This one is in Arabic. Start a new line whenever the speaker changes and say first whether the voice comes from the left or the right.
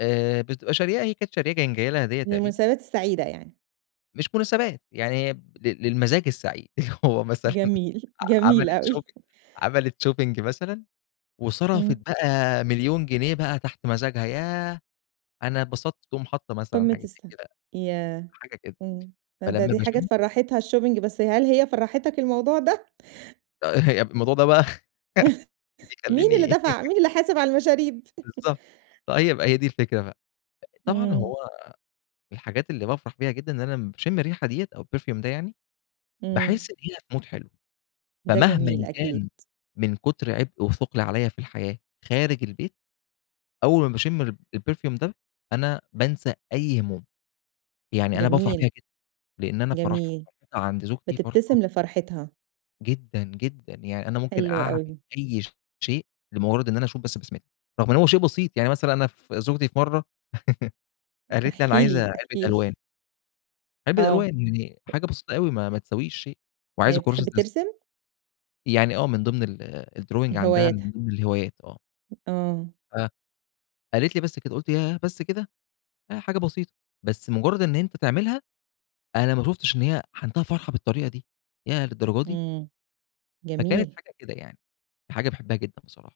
left: آآ، بتبقى شارياه، هي كانت شارياه كان جاي لها هدية تقريبًا.
right: للمناسبات السعيدة يعني.
left: مش مناسبات، يعني هي ب للمزاج السعيد هو مثلًا
right: جميل،
left: ع
right: جميل
left: عملِت
right: أوي.
left: Shopping عملِت Shopping مثلًا وصرفت
right: إمم.
left: بقى 1.000.000 جنيه بقى تحت مزاجها، ياه أنا اتبسطت، تقوم حاطّة مثلًا
right: قمة
left: حاجة
right: الس
left: زي كده،
right: ياه!
left: حاجة كده.
right: إمم، ده
left: فلمّا
right: دي حاجات
left: باشمّه
right: فرّحتها الShopping بس هل هي فرحتك الموضوع ده؟
left: آآ هي الموضوع ده بقى
right: مين اللي
left: بيخلّيني
right: دفع، مين اللي حاسب على المشاريب؟
left: بالضبط، آه يبقى هي دي الفِكرة بقى، أ طبعًا
right: إمم.
left: هو الحاجات اللي بافرح بيها جدً، ا إن أنا لمّا باشم الريحة ديّة أو الPerfume ده يعني،
right: إمم.
left: باحس دقيقة بMood حلو،
right: ده جميل
left: فمهمًا
right: أكيد.
left: كان من كتر عبء وثقل عليَّ في الحياة خارج البيت، أول ما باشم الب الPerfume ده أنا بانسى أي هموم، يعني أنا بافرح بيها
right: جميل.
left: جدًا لإن أنا فرح
right: جميل،
left: [unintelligible] عند زوجتي فرحة
right: بتبتسم لفرحتها.
left: جدًا، جدًا، يعني أنا ممكن
right: حلو
left: أعمِل
right: أوي.
left: أي ش شيء لمجرّد إن أنا أشوف بس بسمتها، رغم إن هو شيء بسيط، يعني مثلًا أنا ف زوجتي في مَرّة قالت لي: "أنا
right: احكِ
left: عايزة
right: لي،
left: علبة
right: احكِ لي.
left: ألوان." علبة
right: آه.
left: ألوان، يعني حاجة بسيطة أوي، ما ما تساويش شيء
right: هي
left: وعايزه كراسة
right: بتحب
left: رسم.
right: ترسم؟
left: يعني آه من ضمن ال الDrawing عندها،
right: هواياتها.
left: من ضمن الهوايات آه.
right: آه.
left: آه، قالت لي: "بس كده." قُلت: "ياه بس كده؟!" أهي حاجة بسيطة، بس مجرّد إن أنت تعملها، أنا ما شُفتش إن هي عندها فرحة بالطريقة دي، ياه للدرجة دي!
right: إمم
left: فكانت
right: جميل.
left: حاجة كده يعني، حاجة باحبها جدًا بصراحة.